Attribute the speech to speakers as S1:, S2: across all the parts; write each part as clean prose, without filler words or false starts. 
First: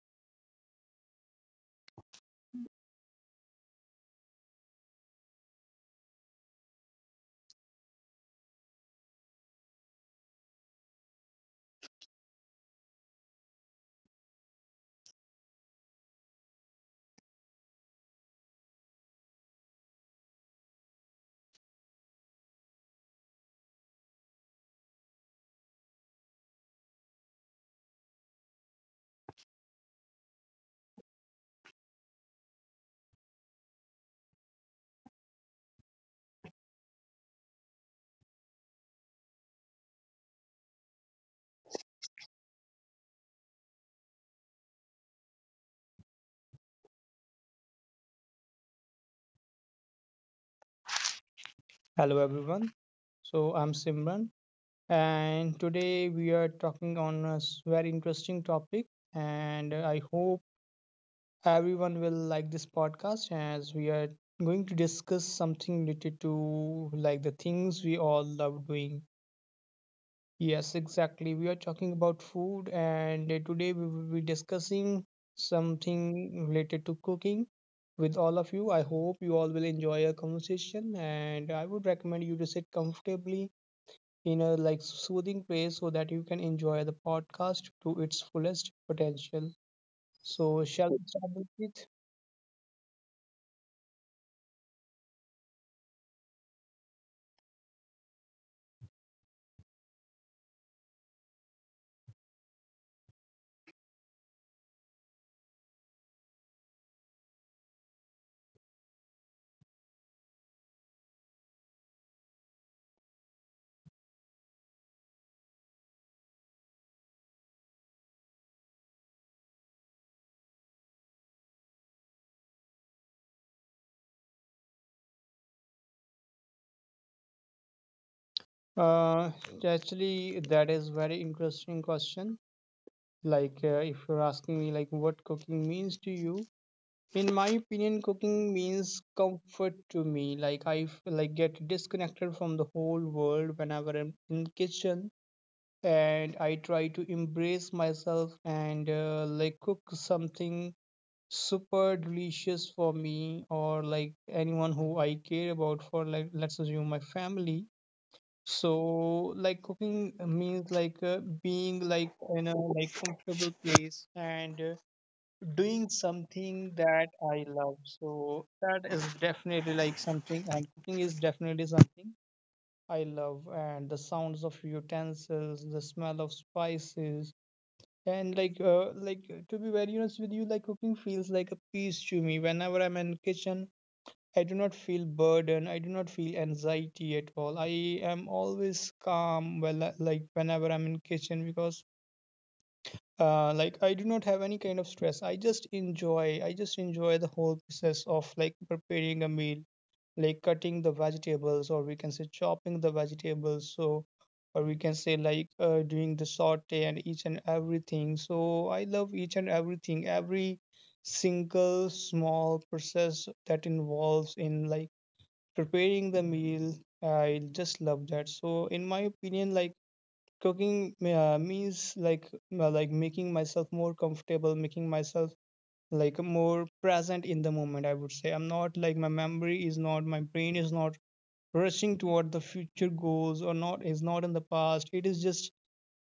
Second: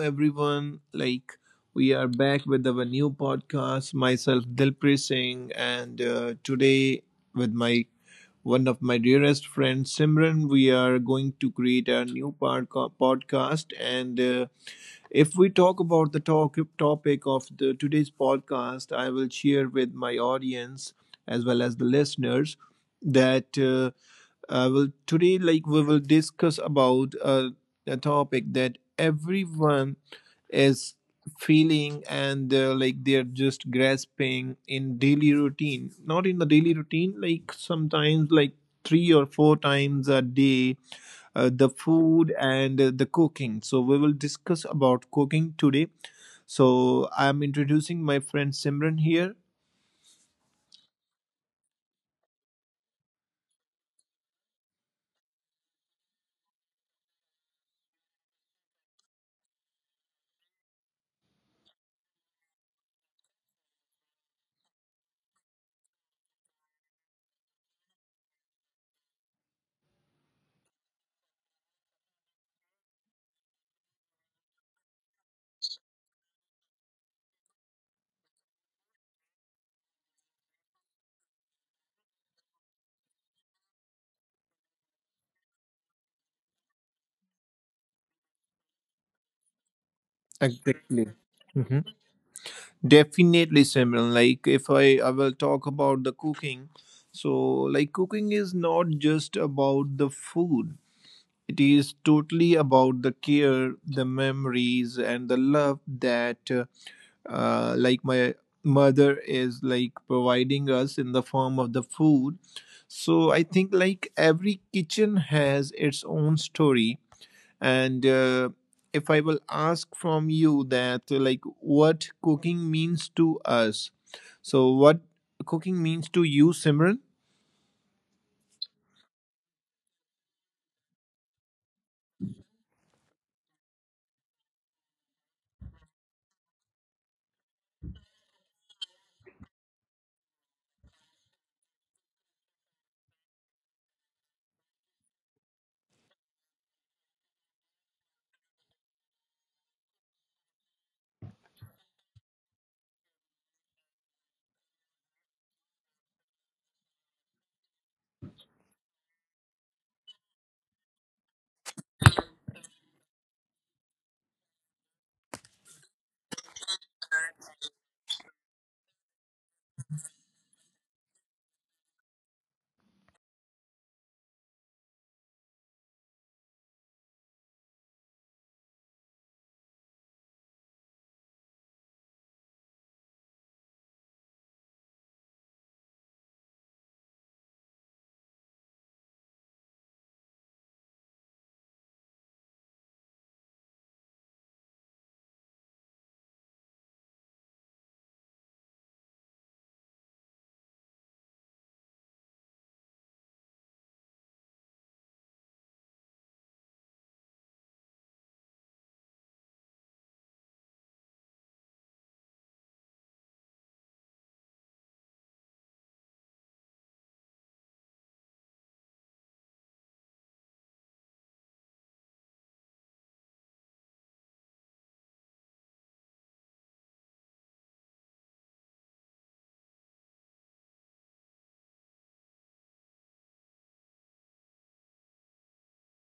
S1: everyone. Like we are back with our new podcast. Myself Dilpreet Singh, and today with my one of my dearest friends Simran, we are going to create a new podcast. And if we talk about the talk topic of the today's podcast, I will share with my audience as well as the listeners that. Well, today, like we will discuss about a topic that everyone is feeling and like they're just grasping in daily routine. Not in the daily routine, like sometimes like three or four times a day, the food and the cooking. So we will discuss about cooking today. So I'm introducing my friend Simran here.
S2: Hello everyone. So I'm Simran and today we are talking on very interesting topic and I hope everyone will like this podcast as we are going to discuss something related to like the things we all love doing. Yes, exactly. We are talking about food and today we will be discussing something related to cooking with all of you. I hope you all will enjoy our conversation and I would recommend you to sit comfortably in a like soothing place so that you can enjoy the podcast to its fullest potential. So shall we
S1: Exactly.
S2: start with it?
S1: Definitely, Simran. Like if I will talk about the cooking. So like cooking is not just about the food. It is totally about the care, the memories, and the love that like my mother is like providing us in the form of the food. So I think like every kitchen has its own story, and if I will ask from you that, like, what cooking means to us, so what cooking means to you, Simran?
S2: Uh, Actually, that is very interesting question. Like, if you're asking me, like, what cooking means to you, in my opinion, cooking means comfort to me. Like, like get disconnected from the whole world whenever I'm in kitchen, and I try to embrace myself and like cook something super delicious for me or like anyone who I care about for like let's assume my family. So like cooking means like being like in a like comfortable place and doing something that I love. So that is definitely like something and cooking is definitely something I love and the sounds of utensils, the smell of spices, and like, to be very honest with you, like cooking feels like a peace to me. Whenever I'm in kitchen, I do not feel burden. I do not feel anxiety at all. I am always calm. Well, like whenever I'm in kitchen because, like I do not have any kind of stress. I just enjoy. I just enjoy the whole process of like preparing a meal like cutting the vegetables or we can say chopping the vegetables so or we can say like doing the saute and each and everything so I love each and everything every single small process that involves in like preparing the meal I just love that so in my opinion like cooking means like making myself more comfortable making myself like more present in the moment I would say I'm not like my brain is not rushing toward the future goals or not is not in the past it is just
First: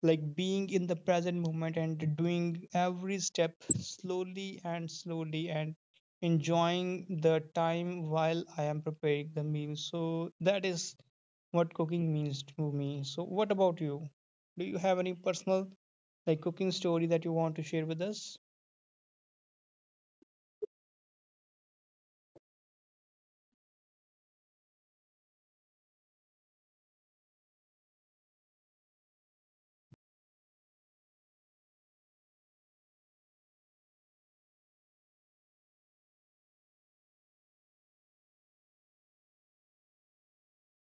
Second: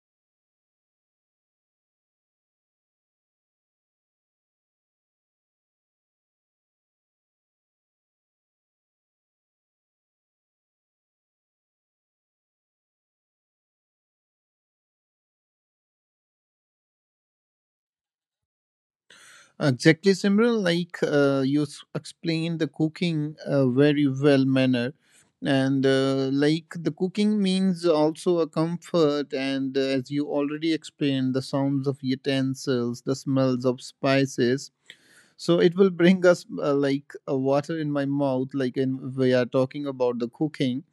S2: like being in the present moment and doing every step slowly and slowly and enjoying the time while I am preparing the meal so that is what cooking means to me so what about you do you have any personal like cooking story that you want to share with us.
S1: Exactly, Simran. Like you explained the cooking very well manner, and like the cooking means also a comfort. And as you already explained, the sounds of utensils, the smells of spices, so it will bring us like a water in my mouth, like in we are talking about the cooking.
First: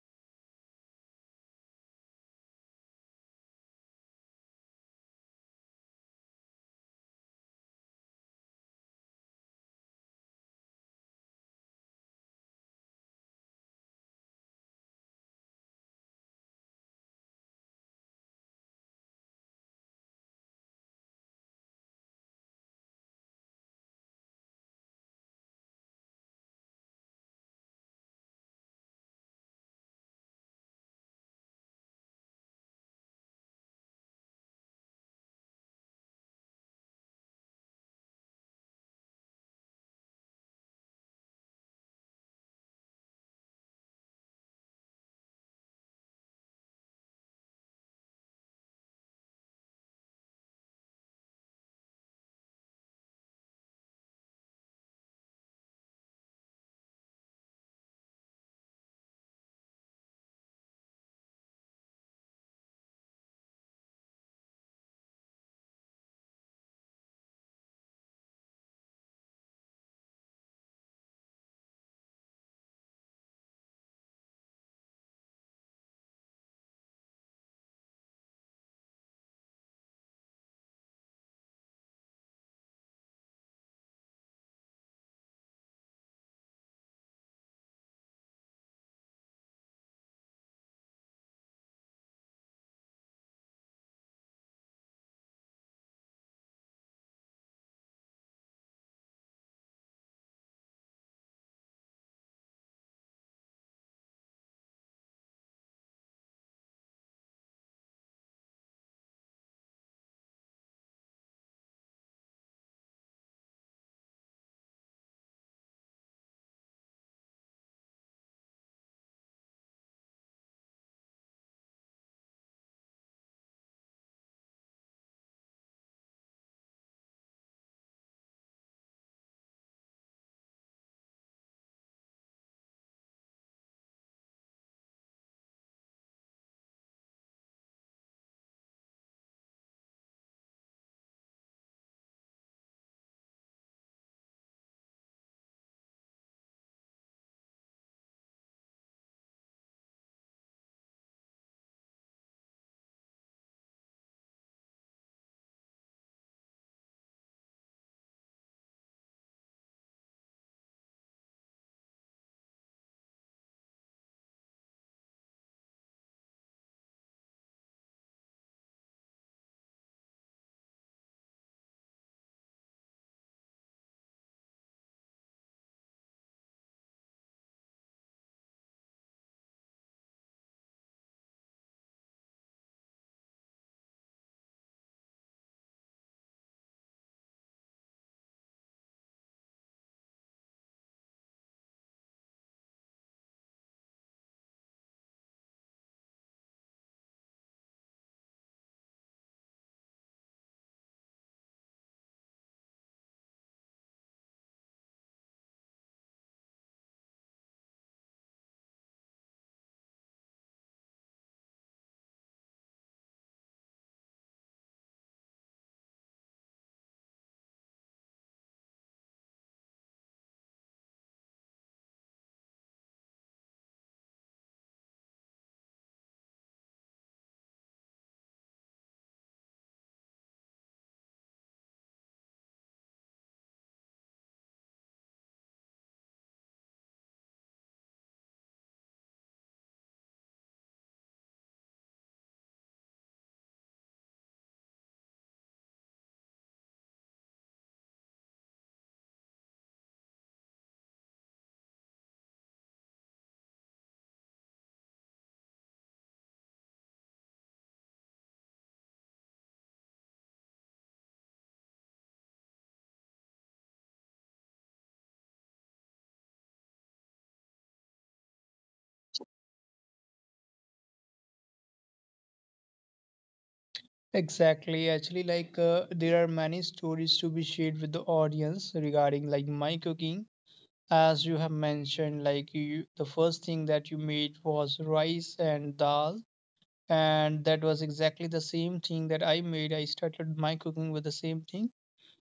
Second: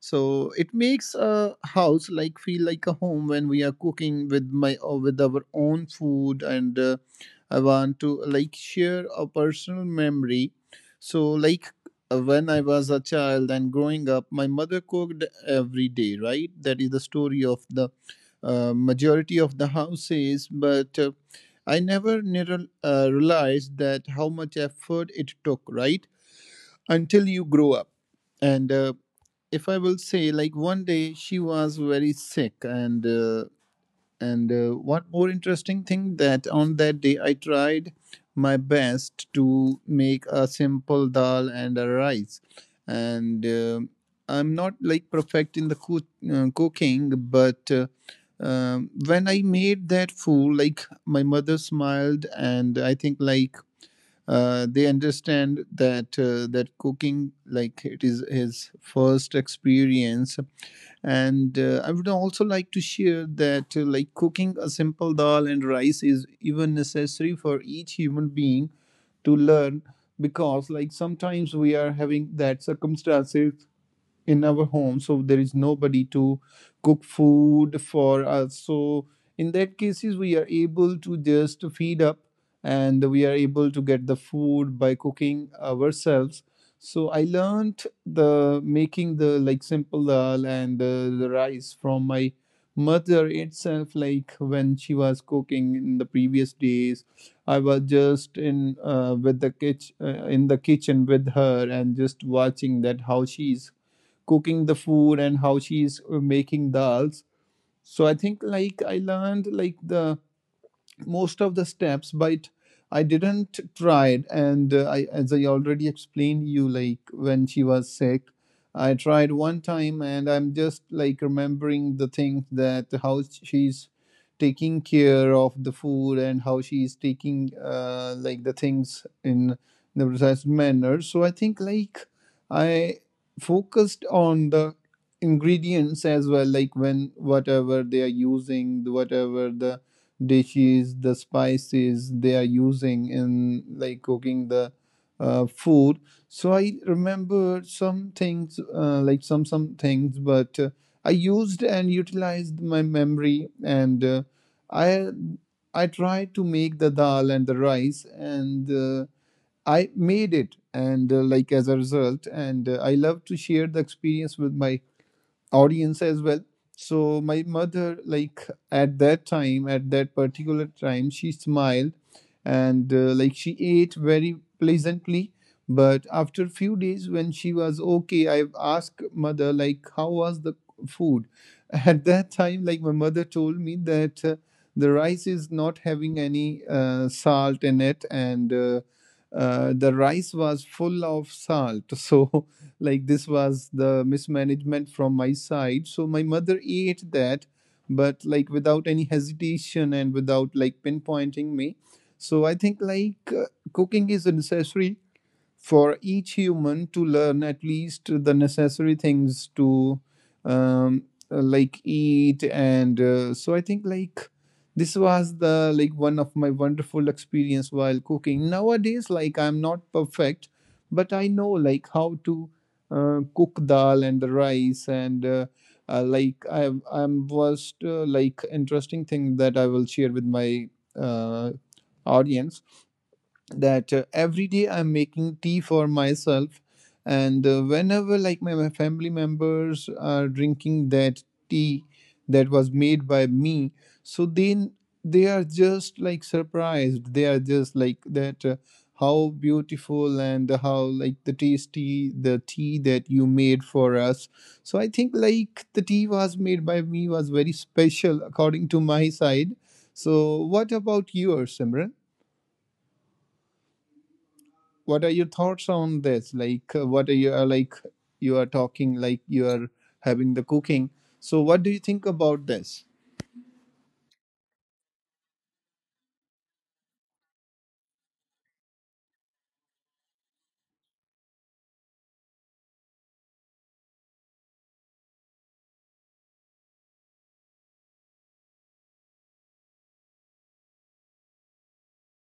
S1: So it makes a house like feel like a home when we are cooking with my with our own food, and I want to like share a personal memory. So like when I was a child and growing up, my mother cooked every day, right? That is the story of the majority of the houses, but I never realized that how much effort it took, right? Until you grow up. And if I will say, like one day she was very sick, and one more interesting thing that on that day I tried my best to make a simple dal and a rice. And I'm not like perfect in the cooking, but when I made that food, like my mother smiled, and I think like they understand that that cooking like it is his first experience. And I would also like to share that like cooking a simple dal and rice is even necessary for each human being to learn, because like sometimes we are having that circumstances in our home, so there is nobody to cook food for us. So in that cases we are able to just feed up and we are able to get the food by cooking ourselves. So I learned the making the like simple dal and the rice from my mother itself. Like when she was cooking in the previous days, I was just in with the kitchen, in the kitchen with her, and just watching that how she's cooking the food and how she's making dals. So I think like I learned like the most of the steps, but I didn't try it. And I, as I already explained you, like when she was sick I tried one time, and I'm just like remembering the things that how she's taking care of the food and how she's taking like the things in the precise manner. So I think like I focused on the ingredients as well, like when whatever they are using, whatever the dishes, the spices they are using in like cooking the food. So I remember some things, like some things, but I used and utilized my memory, and I I tried to make the dal and the rice, and I made it, and like as a result, and I love to share the experience with my audience as well. So my mother, like at that time, at that particular time, she smiled, and like she ate very pleasantly. But after few days when she was okay, I asked mother like how was the food at that time. Like my mother told me that the rice is not having any salt in it, and the rice was full of salt. So like this was the mismanagement from my side, so my mother ate that, but like without any hesitation and without like pinpointing me. So I think like cooking is a necessary for each human to learn, at least the necessary things to um, like eat. And so I think like this was the like one of my wonderful experience while cooking. Nowadays like I'm not perfect, but I know like how to cook dal and the rice. And like I I'm was like interesting thing that I will share with my uh, audience, that every day I'm making tea for myself, and whenever like my family members are drinking that tea that was made by me, so then they are just like surprised. They are just like that. How beautiful and how like the tasty the tea that you made for us. So I think like the tea was made by me was very special according to my side. So what about yours, Simran? What are your thoughts on this, like what are you like, you are talking like you are having the cooking, so what do you think about this?
S2: Exactly. Actually, like there are many stories to be shared with the audience regarding like my cooking. As you have mentioned like you the first thing that you made was rice and dal and that was exactly the same thing that I made. I started my cooking with the same thing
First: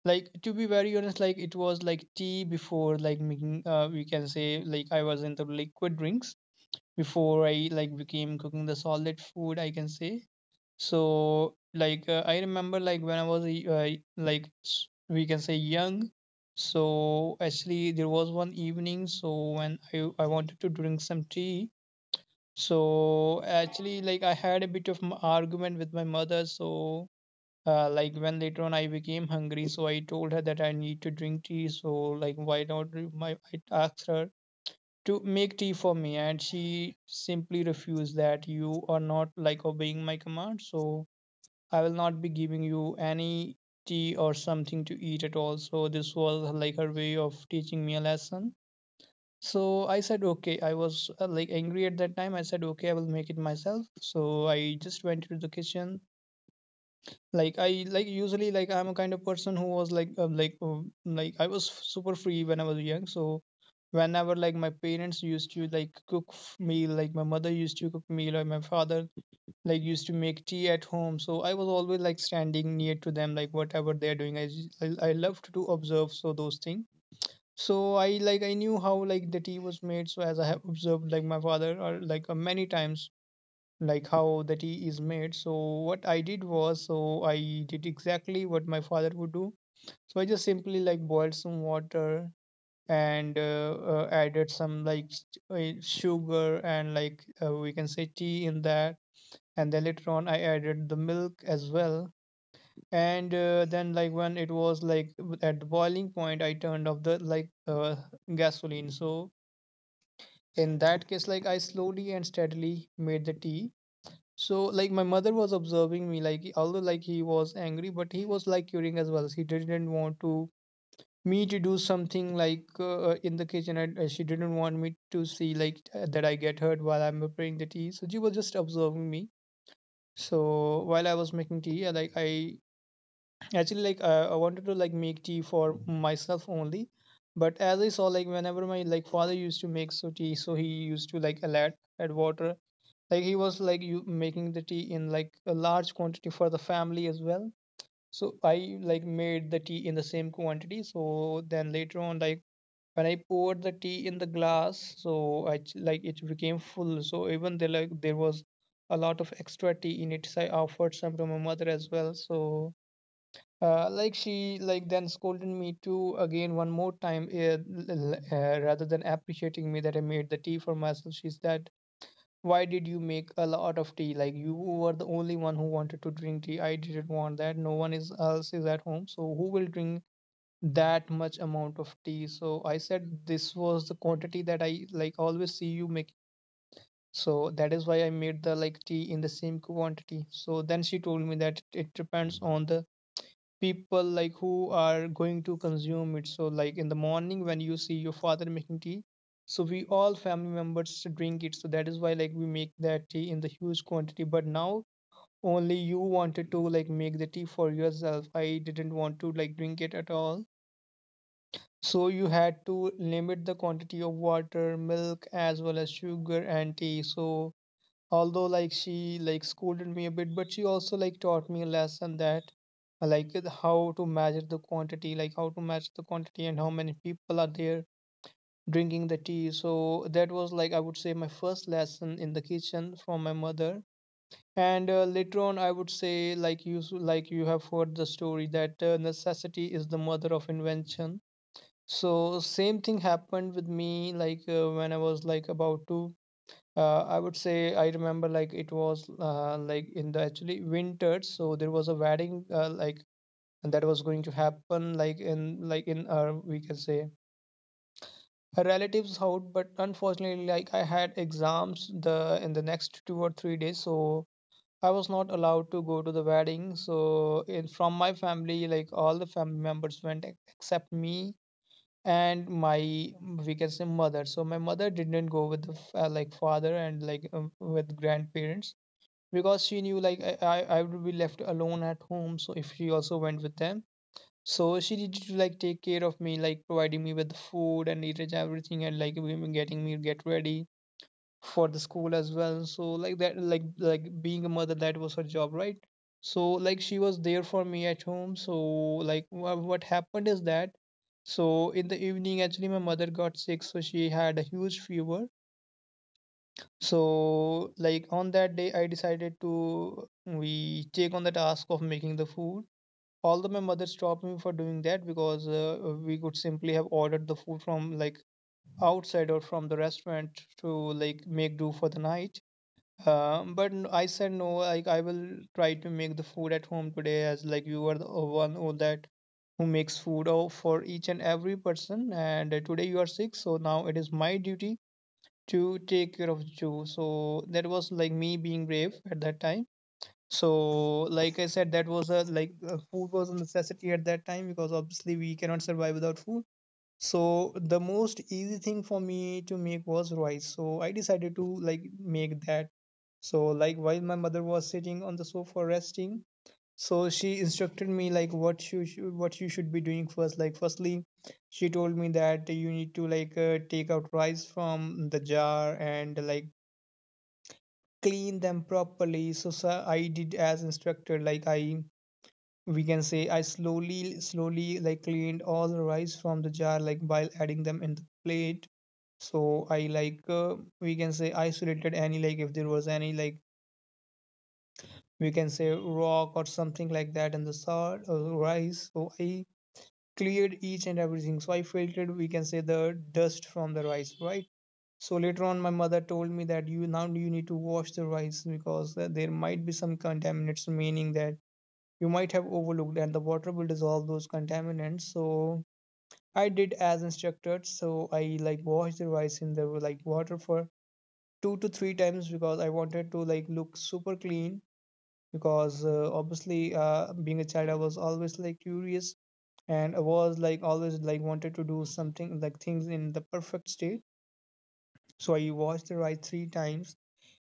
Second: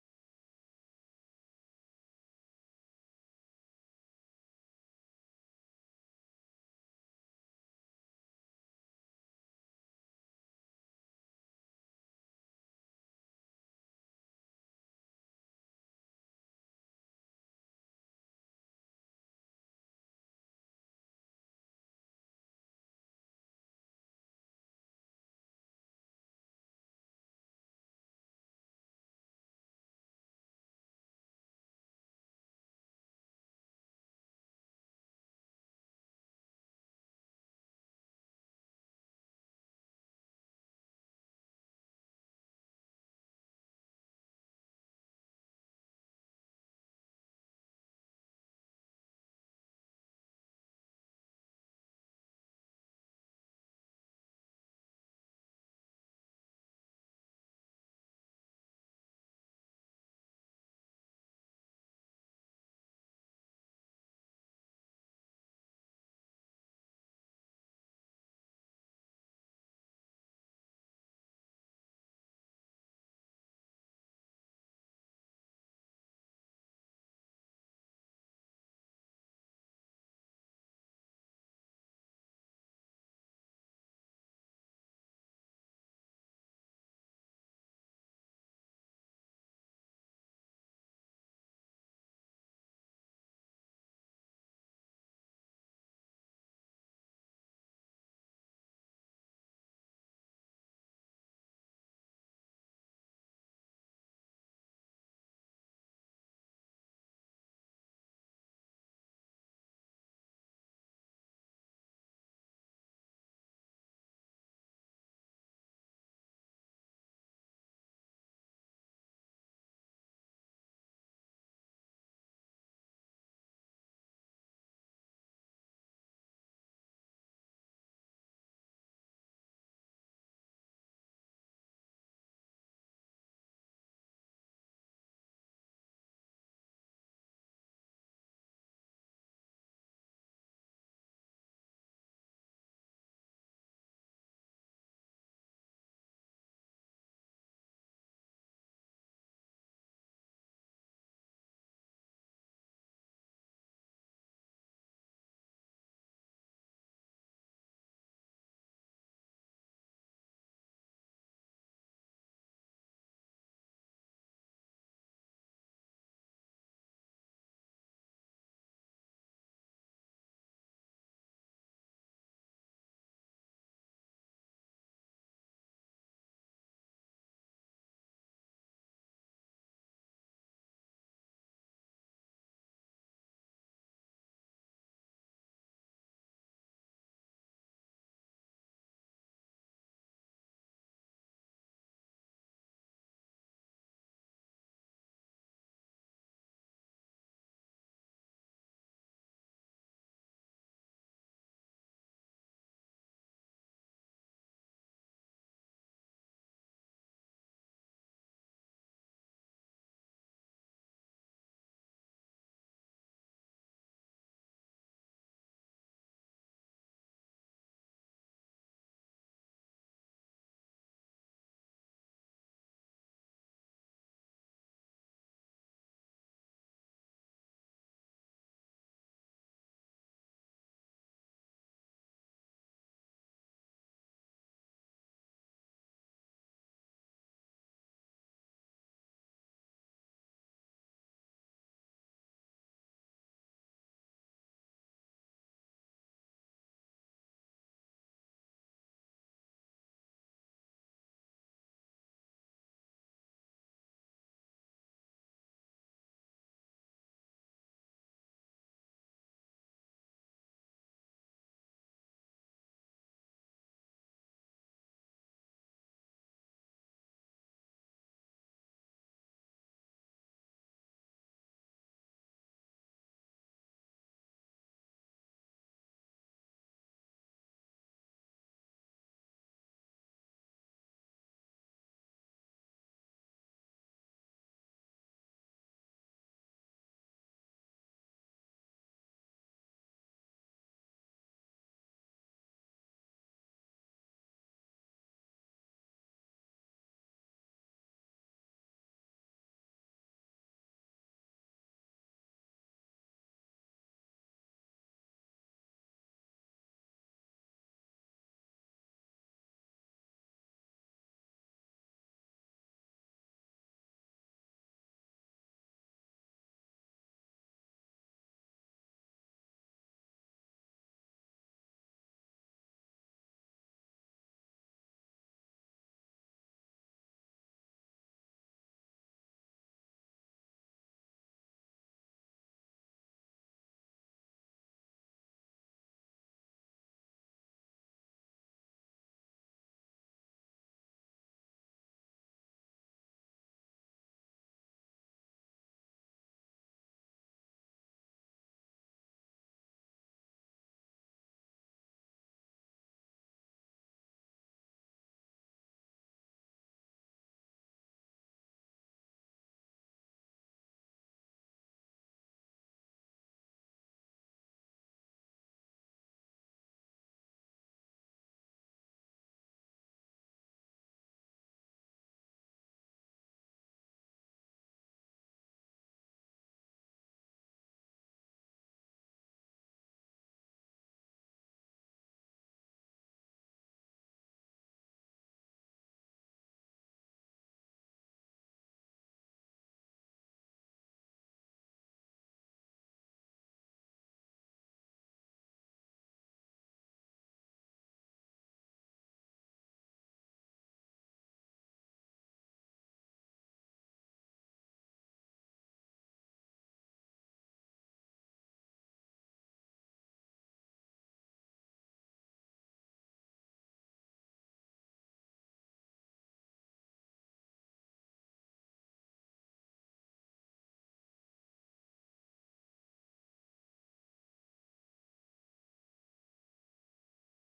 S2: like to be very honest like it was like tea before like making we can say like I was into liquid drinks before I like became cooking the solid food I can say. So, like, I remember, like, when I was, like, we can say young. So, actually, there was one evening. So, when I wanted to drink some tea. So, actually, like, I had a bit of m argument with my mother. So, like, when later on I became hungry, so I told her that I need to drink tea. So, like, why not? I asked her to make tea for me, and she simply refused that you are not, like, obeying my command. So, I will not be giving you any tea or something to eat at all. So this was like her way of teaching me a lesson. So I said, okay, I was like angry at that time. I said, okay, I will make it myself. So I just went to the kitchen. Like I like usually like I'm a kind of person who was like like I was super free when I was young. So whenever like my parents used to like meal, like my mother used to cook meal or my father like used to make tea at home so I was always like standing near to them like whatever they're doing I loved to observe so those things so I like I knew how like the tea was made so as I have observed like my father or like many times like how the tea is made so what I did was so I did exactly what my father would do so I just simply like boiled some water and added some like sugar and like we can say tea in that and then later on I added the milk as well and then like when it was like at the boiling point I turned off the like gasoline so in that case like I slowly and steadily made the tea so like my mother was observing me like although like he was angry but he was like curious as well he didn't want to me to do something like in the kitchen and she didn't want me to see like that I get hurt while I'm preparing the tea so she was just observing me. So while I was making tea, I like I actually like I wanted to like make tea for myself only, but as I saw like whenever my like father used to make so tea, so he used to like add water. Like he was like you making the tea in like a large quantity for the family as well. So I like made the tea in the same quantity. So then later on, like when I poured the tea in the glass, so like it became full. So even there like there was a lot of extra tea in it. So I offered some to my mother as well. So like she like then scolded me too again one more time rather than appreciating me that I made the tea for myself. She said, "Why did you make a lot of tea? Like you were the only one who wanted to drink tea. I didn't want that. No one is else is at home. So who will drink that much amount of tea?" So I said this was the quantity that I like always see you make. So that is why I made the like tea in the same quantity. So then she told me that it depends on the people like who are going to consume it. So like in the morning when you see your father making tea, so we all family members drink it. So that is why like we make that tea in the huge quantity. But now only you wanted to like make the tea for yourself. I didn't want to like drink it at all so you had to limit the quantity of water, milk, as well as sugar and tea. So although like she like scolded me a bit, but she also like taught me a lesson that how to measure the quantity, like how to match the quantity and how many people are there drinking the tea. So that was like I would say my first lesson in the kitchen from my mother. And later on, I would say like like you have heard the story that necessity is the mother of invention. So same thing happened with me when I was like about to I would say I remember it was in the actually winter. So there was a wedding, and that was going to happen in our, we can say, her relatives house. But unfortunately, I had exams the in the next 2 or 3 days, so I was not allowed to go to the wedding. So in from my family, all the family members went except me and my, we can say, mother. So my mother didn't go with the father and with grandparents, because she knew I would be left alone at home. So if she also went with them, so she did to like take care of me, like providing me with the food and eating everything, and like we getting me get ready for the school as well. So like that, being a mother, that was her job, right? So like she was there for me at home. So what happened is that, so in the evening, actually my mother got sick, so she had a huge fever. So like on that day, I decided to we take on the task of making the food, although my mother stopped me for doing that, because we could simply have ordered the food from like outside or from the restaurant to like make do for the night. But I said no, like I will try to make the food at home today, as like you are the one who makes food for each and every person, and today you are sick, so now it is my duty to take care of you. So that was like me being brave at that time. So like I said, that was a food was a necessity at that time, because obviously we cannot survive without food. So the most easy thing for me to make was rice. So I decided to like make that. So like while my mother was sitting on the sofa resting, so she instructed me like what you should be doing first. Like firstly, she told me that you need to take out rice from the jar and like clean them properly. So I did as instructed. Like I, we can say, I slowly slowly like cleaned all the rice from the jar, like while adding them in the plate. So I we can say isolated any, like if there was any, like we can say, rock or something like that and the salt or rice. So I cleared each and everything. So I filtered, we can say, the dust from the rice, right? So later on my mother told me that you now you need to wash the rice, because there might be some contaminants, meaning that you might have overlooked, and the water will dissolve those contaminants. So I did as instructed. So I like washed the rice in the like water for two to three times, because I wanted to like look super clean, because obviously being a child, I was always like curious, and I was like always like wanted to do something like things in the perfect state. So I watched the ride three times.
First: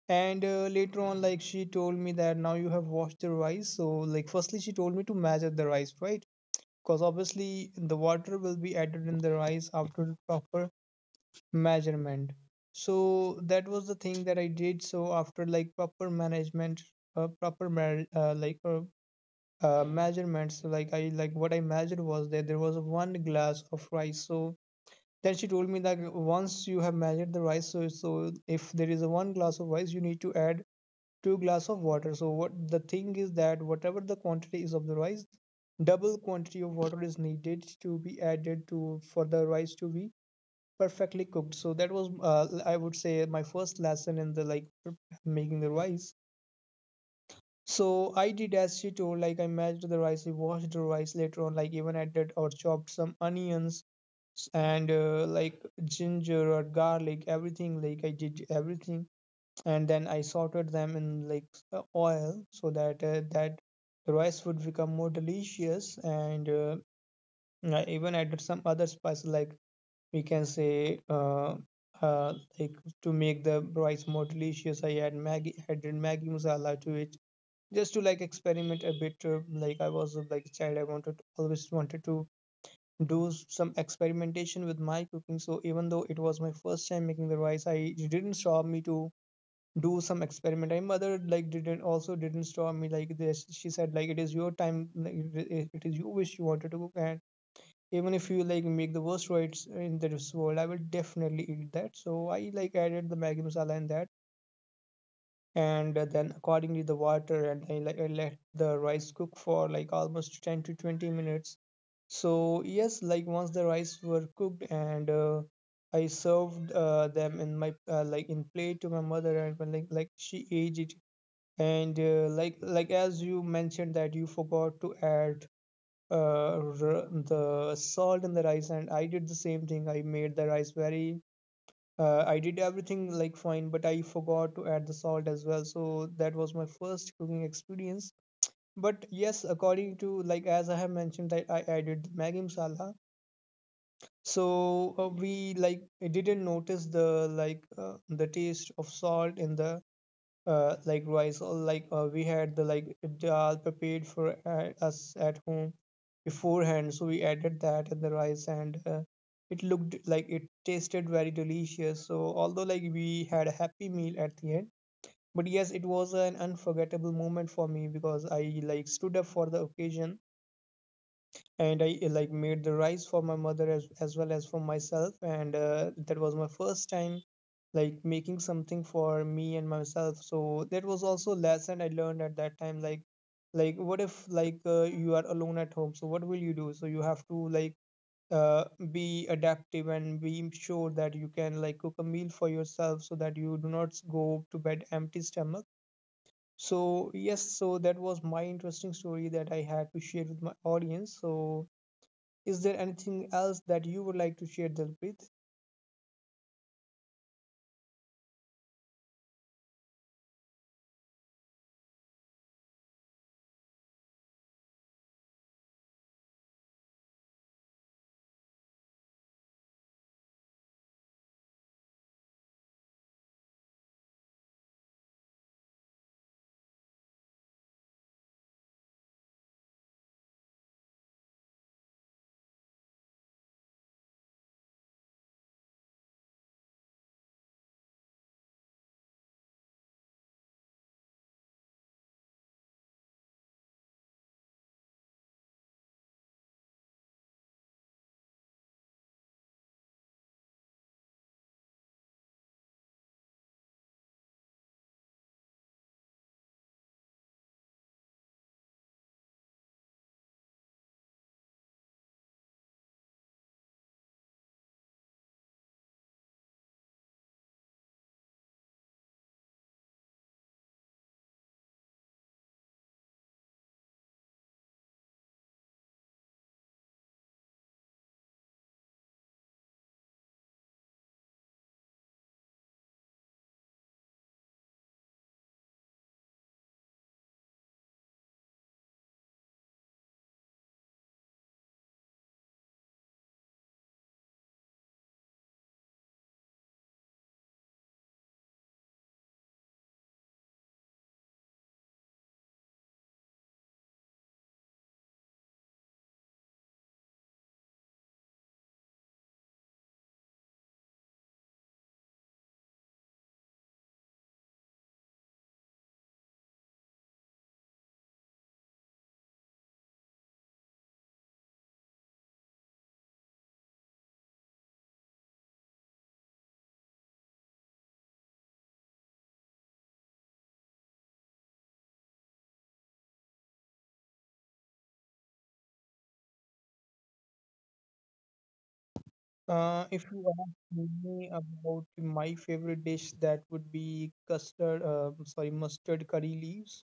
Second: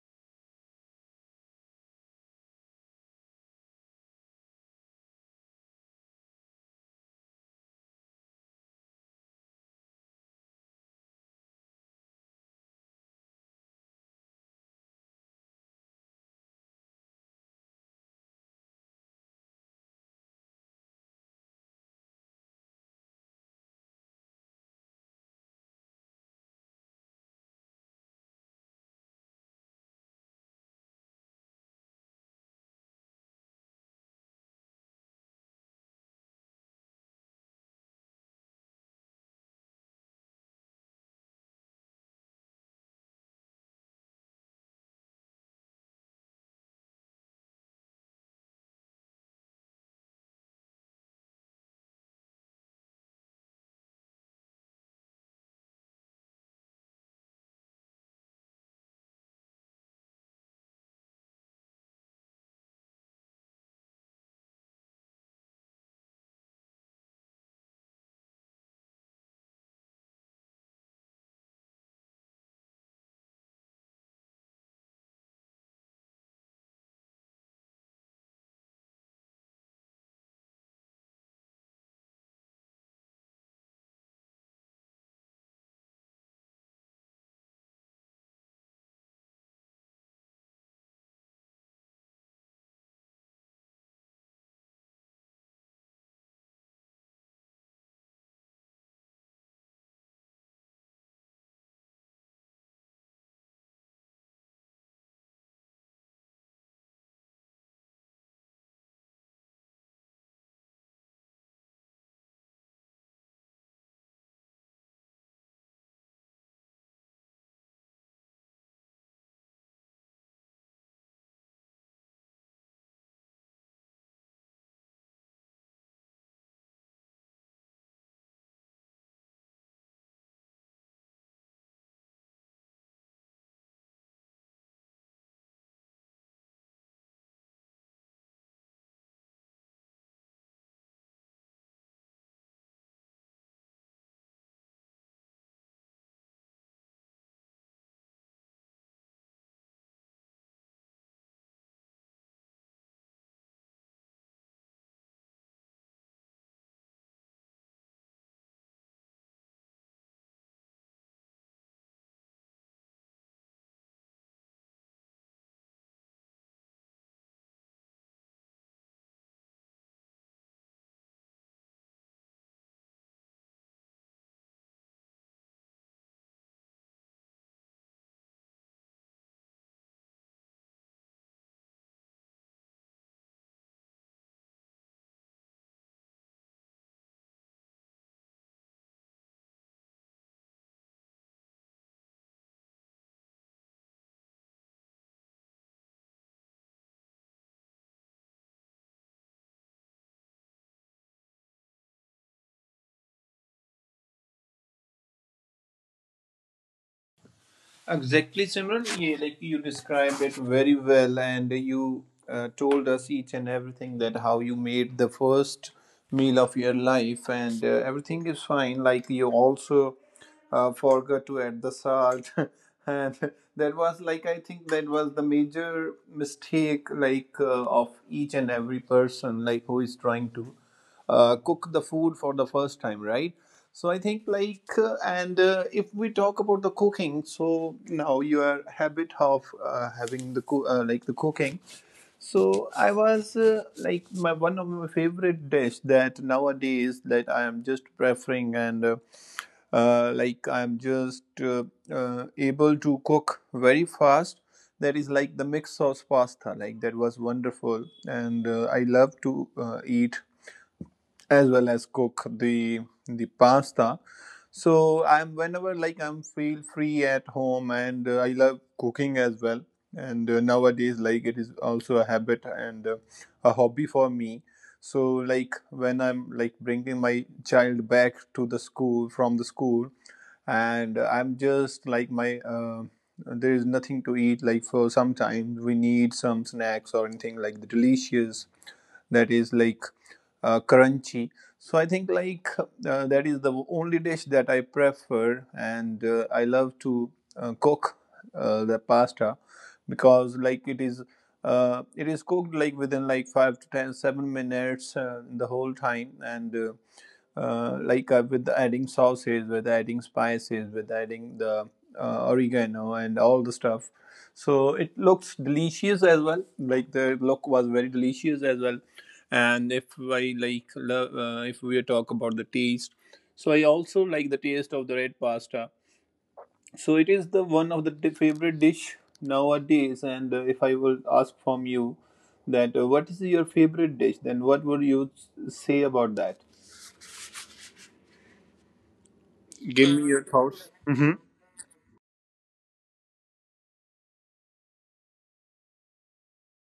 S2: And later on, like she told me that now you have washed the rice. So like firstly, she told me to measure the rice, right? Because obviously the water will be added in the rice after the proper measurement. So that was the thing that I did. So after like proper management, proper mar- like measurements. So like I like what I measured was that there was one glass of rice. So then she told me that once you have measured the rice, so if there is a one glass of rice, you need to add two glass of water. So what the thing is that whatever the quantity is of the rice, double quantity of water is needed to be added to for the rice to be perfectly cooked. So that was I would say my first lesson in the like making the rice. So I did as she told. Like I mashed the rice, we washed the rice later on, like even added or chopped some onions and like ginger or garlic, everything. Like I did everything, and then I sauteed them in like oil, so that the rice would become more delicious. And I even added some other spices, like, we can say, uh, like to make the rice more delicious. I added Maggi masala to it, just to like experiment a bit. Uh, like i was uh, like a child, I wanted always wanted to do some experimentation with my cooking. So even though it was my first time making the rice, I it didn't stop me to do some experiment. My mother like didn't stop me like this. She said like it is your time, like it is you wish, you wanted to cook. And even if you like make the worst rice in this world, I will definitely eat that. So I like added the Maggi masala in that, and then accordingly the water. And I let the rice cook for like almost 10 to 20 minutes. So yes, like once the rice were cooked, and I served them in my like in plate to my mother. And when, like she ate it, and as you mentioned that you forgot to add uh, the salt in the rice, and I did the same thing. I made the rice very I did everything like fine, but I forgot to add the salt as well. So that was my first cooking experience. But yes, according to, like as I have mentioned, that I added Maggi masala. So we like I didn't notice the the taste of salt in the rice. Or we had the like dal prepared for us at home beforehand, so we added that in the rice, and it looked like it tasted very delicious. So although like we had a happy meal at the end, but yes, it was an unforgettable moment for me, because I like stood up for the occasion, and I like made the rice for my mother as well as for myself. And that was my first time like making something for me and myself. So that was also a lesson I learned at that time, like what if you are alone at home, so what will you do? So you have to uh, be adaptive and be sure that you can like cook a meal for yourself, so that you do not go to bed empty stomach. So yes, so that was my interesting story that I had to share with my audience. So is there anything else that you would like to share, Dalpreet?
S1: Exactly, Simran. Yeah, like you described it very well, and you told us each and everything that how you made the first meal of your life, and everything is fine. Like you also forgot to add the salt, and that was like, I think that was the major mistake, like of each and every person, like who is trying to cook the food for the first time, right? So I think like, and if we talk about the cooking, so now your habit of having the like the cooking. So I was like my, one of my favorite dish that nowadays that I am just preferring, and like I am just able to cook very fast. That is like the mixed sauce pasta. Like that was wonderful, and I love to eat as well as cook the pasta. So I'm whenever like I'm feel free at home, and I love cooking as well. And nowadays like it is also a habit and a hobby for me. So like when I'm like bringing my child back to the school from the school, and I'm just like my there is nothing to eat. Like for sometimes we need some snacks or anything like the delicious that is like crunchy. So I think like that is the only dish that I prefer, and I love to cook the pasta, because like it is cooked like within like 5 to 10 7 minutes the whole time and. Like with adding sauces, with adding spices, with adding the oregano and all the stuff. So it looks delicious as well. Like the look was very delicious as well. And if I if we talk about the taste, so I also like the taste of the red pasta. So it is the one of the favorite dish nowadays. And if I will ask from you that what is your favorite dish, then what would you say about that? Give
S2: If
S1: me
S2: you
S1: your
S2: ask
S1: thoughts. Hmm.
S2: me about my favorite dish, that would be custard, sorry, mustard curry leaves,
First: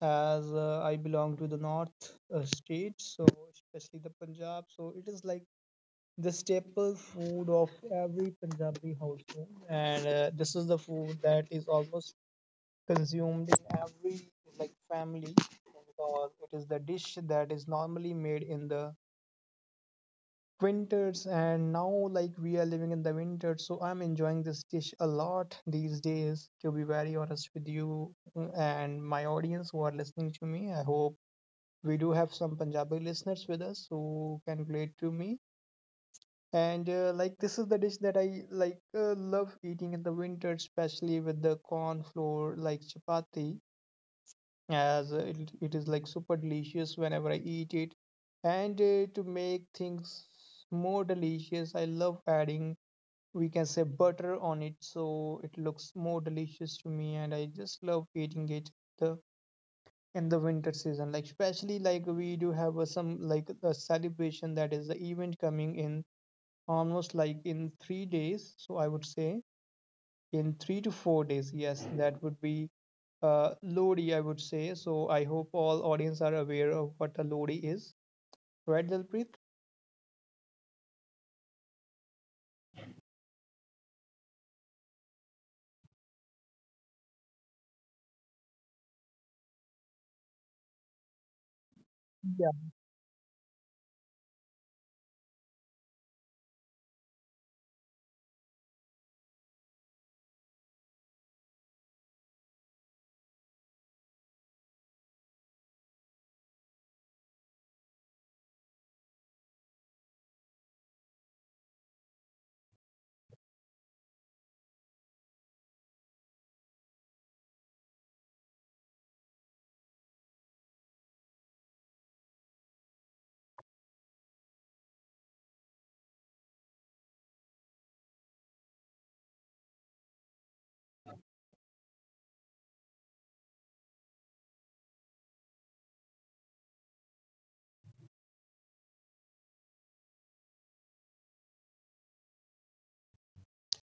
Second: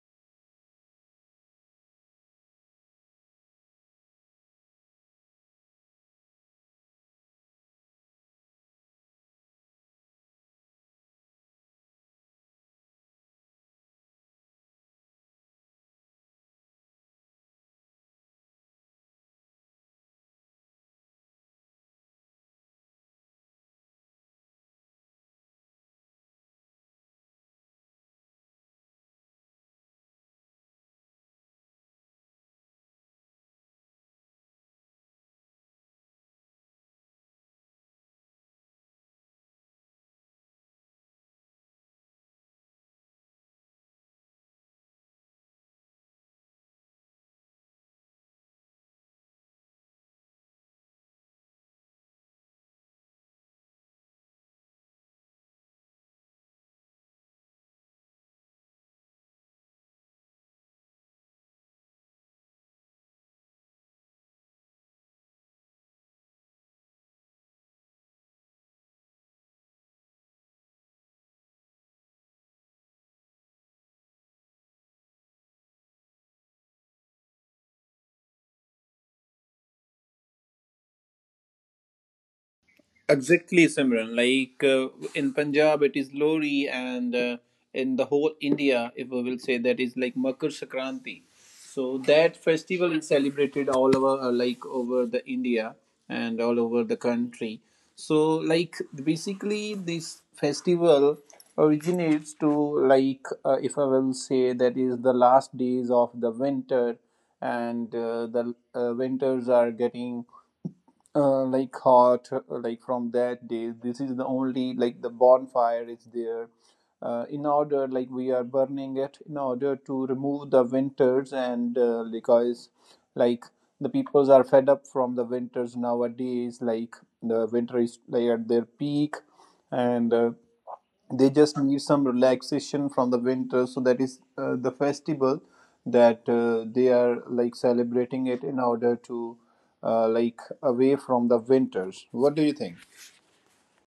S2: as I belong to the north state, so especially the Punjab. So it is like the staple food of every Punjabi household, and this is the food that is almost consumed in every like family, because it is the dish that is normally made in the winters. And now like we are living in the winter, so I'm enjoying this dish a lot these days, to be very honest with you. Mm, and my audience who are listening to me, I hope we do have some Punjabi listeners with us who can relate to me. And like this is the dish that I love eating in the winter, especially with the corn flour like chapati, as it is like super delicious whenever I eat it. And to make things more delicious, I love adding, we can say, butter on it, so it looks more delicious to me, and I just love eating it the in the winter season. Like especially like we do have some like a celebration, that is the event coming in almost like in 3 days, so I would say in 3 to 4 days, yes, that would be Lodi, I would say. So I hope all audience are aware of what a Lodi is, right, Dilpreet?
S1: Exactly, Simran. Like in Punjab, it is Lori, and in the whole India, if we will say, that is like Makar Sankranti. So that
S2: Yeah.
S1: festival is celebrated all over, like over the India and all over the country. So like basically, this festival originates to like if I will say, that is the last days of the winter, and the winters are getting like hot, like from that day. This is the only like the bonfire is there in order, like we are burning it in order to remove the winters. And because like the peoples are fed up from the winters nowadays, like the winter is like at their peak, and they just need some relaxation from the winter. So that is the festival that they are like celebrating it in order to like away from the winters. What do you think?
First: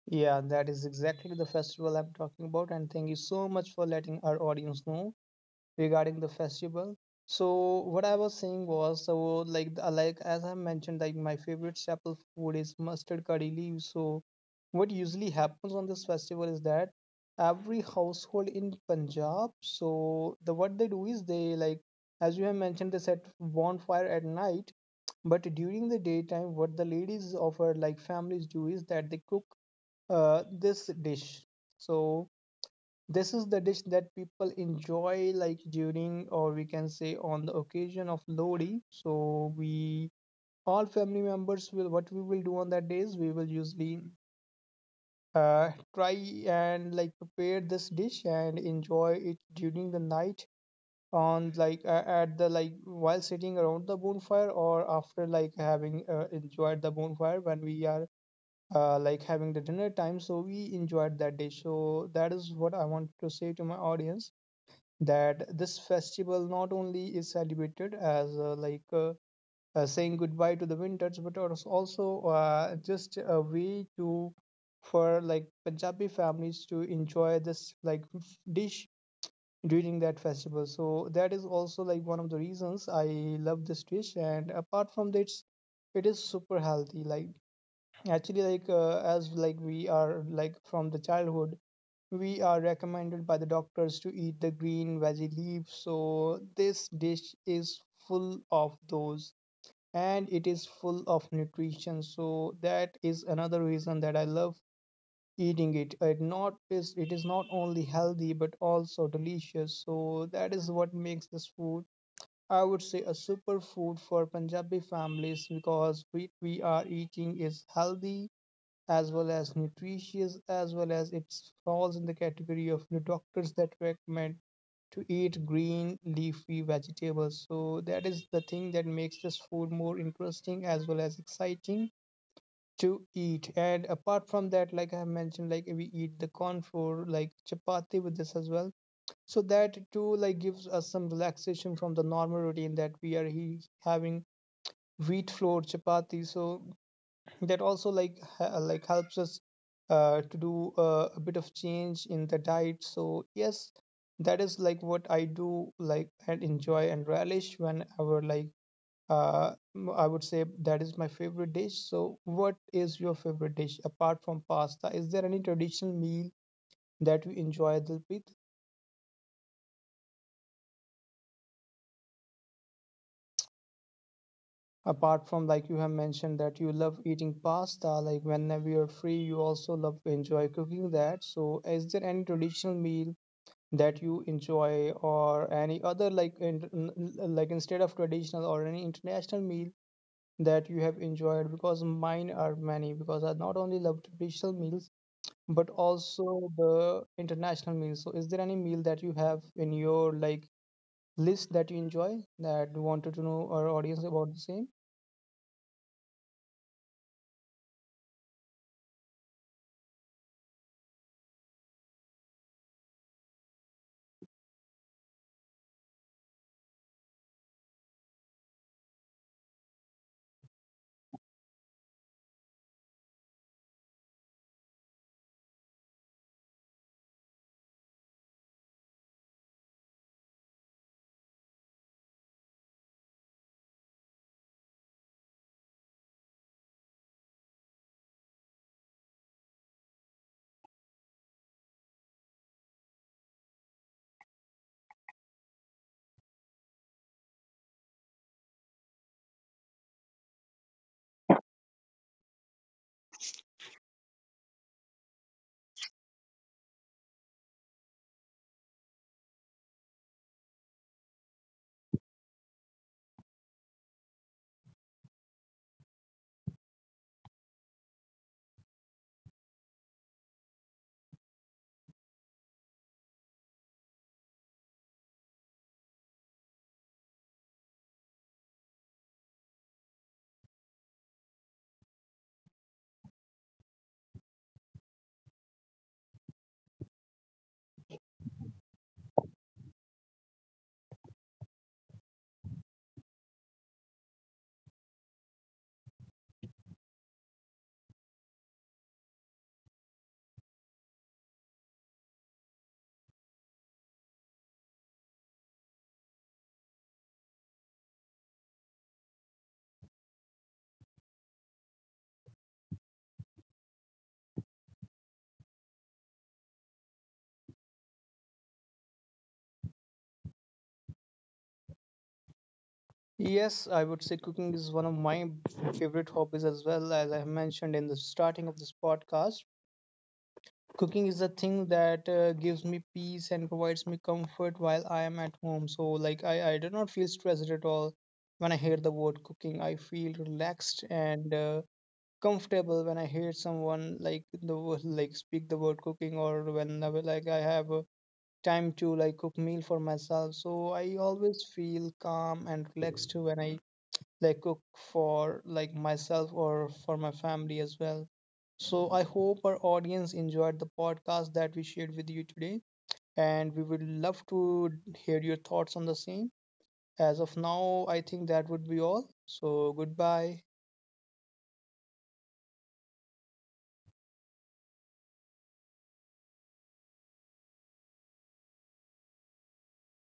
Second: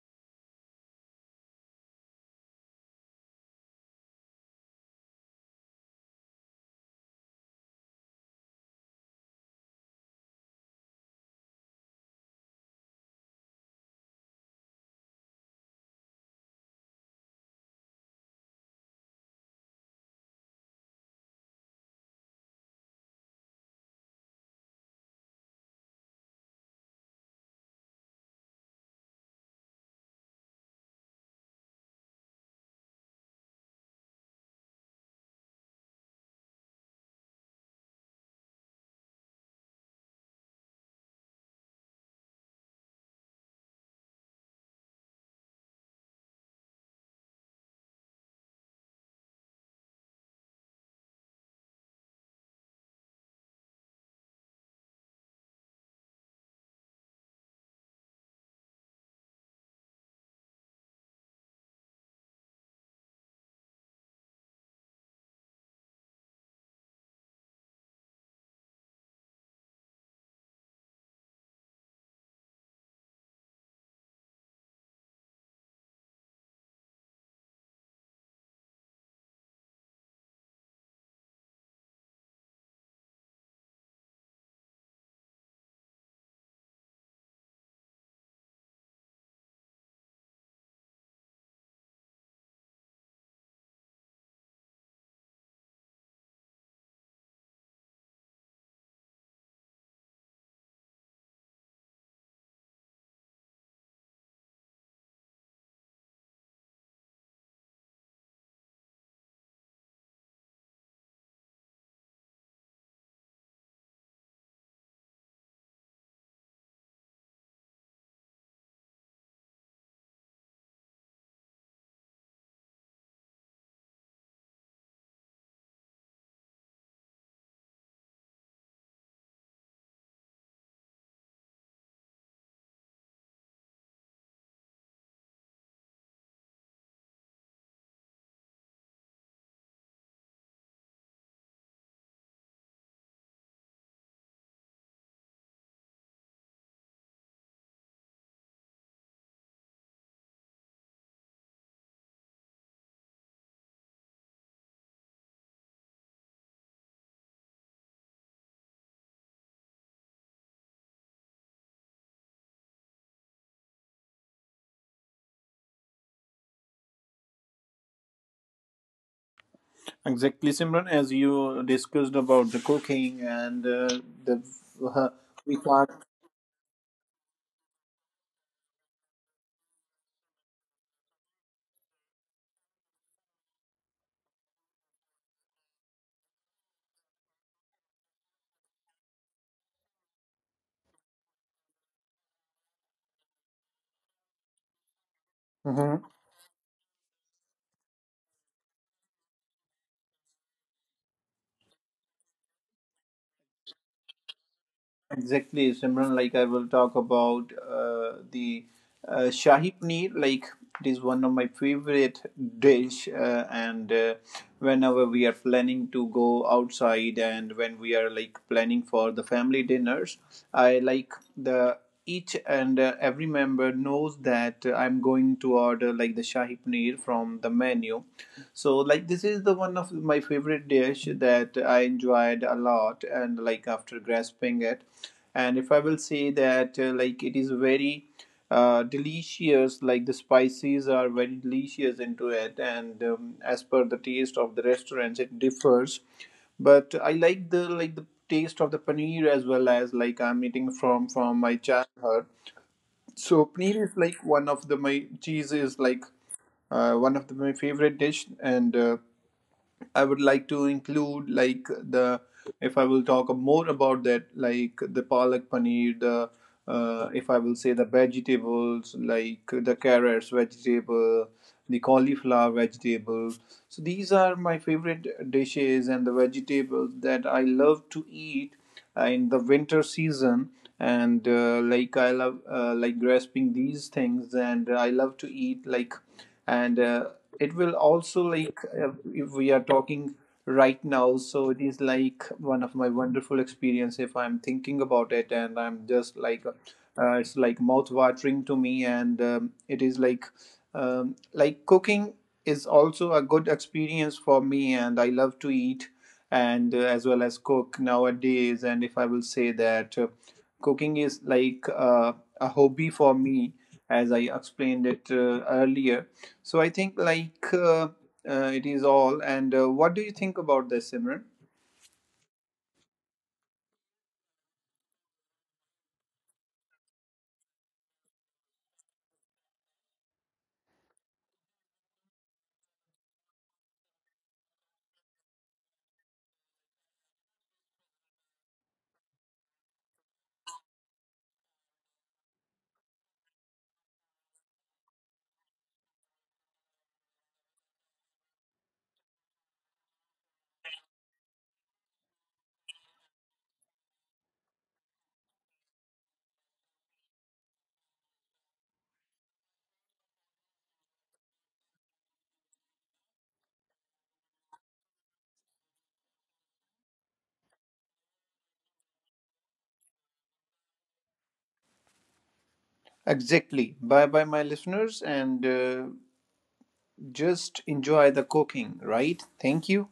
S2: Yeah, that is exactly the festival I'm talking about, and thank you so much for letting our audience know regarding the festival. So what I was saying was, so as I mentioned, like my favorite staple food is mustard curry leaves. So what usually happens on this festival is that every household in Punjab, so the what they do is, they like, as you have mentioned, they set bonfire at night, but during the daytime what the ladies of our like families do is that they cook this dish. So this is the dish that people enjoy like during, or we can say on the occasion of Lodi. So we all family members will, what we will do on that days, we will usually try and like prepare this dish and enjoy it during the night, on like at the like while sitting around the bonfire, or after like having enjoyed the bonfire, when we are having the dinner time, so we enjoyed that dish. So that is what I want to say to my audience, that this festival not only is celebrated as saying goodbye to the winters, but it is also just a way to for like Punjabi families to enjoy this dish during that festival. So that is also like one of the reasons I love this dish. And apart from this, it is super healthy. Like actually as like we are like from the childhood, we are recommended by the doctors to eat the green veggie leaves. So this dish is full of those, and it is full of nutrition. So that is another reason that I love eating it. It not is it is not only healthy but also delicious. So that is what makes this food, I would say, a superfood for Punjabi families, because what we are eating is healthy as well as nutritious, as well as it falls in the category of the doctors that recommend to eat green leafy vegetables. So that is the thing that makes this food more interesting as well as exciting to eat. And apart from that, like I have mentioned, like we eat the corn flour, like chapati with this as well. So that too like gives us some relaxation from the normal routine that we are having wheat flour chapati. So that also like helps us to do a bit of change in the diet. So yes, that is like what I do like and enjoy and relish, whenever like I would say that is my favorite dish. So what is your favorite dish apart from pasta? Is there any traditional meal that you enjoy, Dilpreet?
S1: Exactly, Simran, as you discussed about the cooking and the uh,
S2: Apart from
S1: we
S2: like you have
S1: can't.
S2: mentioned that you love eating pasta, like whenever you're free you also love enjoy cooking that, so is there any traditional meal that you enjoy, or any other like instead of traditional or any international meal that you have enjoyed? Because mine are many, because I not only love traditional meals but also the international meals. So is there any meal that you have in your like list that you enjoy, that you wanted to know our audience about the same?
S1: Exactly, Simran. Like I will talk about the shahi paneer. Like it is one of my favorite dish, and whenever we are planning to go outside and when we are like planning for the family dinners, I like the each and every member knows that I'm going to order like the shahi paneer from the menu. So like this is the one of my favorite dish that I enjoyed a lot and like after grasping it. And if I will say that like it is very delicious, like the spices are very delicious into it. And as per the taste of the restaurants it differs, but I like the taste of the paneer as well. As like I'm eating from my childhood, so paneer is like one of the, my cheese is like one of the, my favorite dish. And I would like to include like the, if I will talk more about that, like the palak paneer, the if I will say, the vegetables like the carrots vegetable, the cauliflower vegetable. So these are my favorite dishes and the vegetables that I love to eat in the winter season. And like I love like grasping these things, and I love to eat like, and it will also like if we are talking right now, so it is like one of my wonderful experience. If I'm thinking about it and I'm just like it's like mouth watering to me. And it is like cooking is also a good experience for me, and I love to eat and as well as cook nowadays. And if I will say that cooking is like a hobby for me, as I explained it earlier. So I think like it is all. And what do you think about this, Simran?
S2: Yes, I would say cooking is one of my favorite hobbies as well, as I have mentioned in the starting of this podcast. Cooking is the thing that gives me peace and provides me comfort while I am at home. So like I do not feel stressed at all when I hear the word cooking. I feel relaxed and comfortable when I hear someone like speak the word cooking, or whenever like I have time to like cook meal for myself. So I always feel calm and relaxed when I like cook for like myself or for my family as well. So I hope our audience enjoyed the podcast that we shared with you today, and we would love to hear your thoughts on the same. As of now, I think that would be all. So goodbye.
S1: Exactly. Bye bye, my listeners, and just enjoy the cooking, right? Thank you.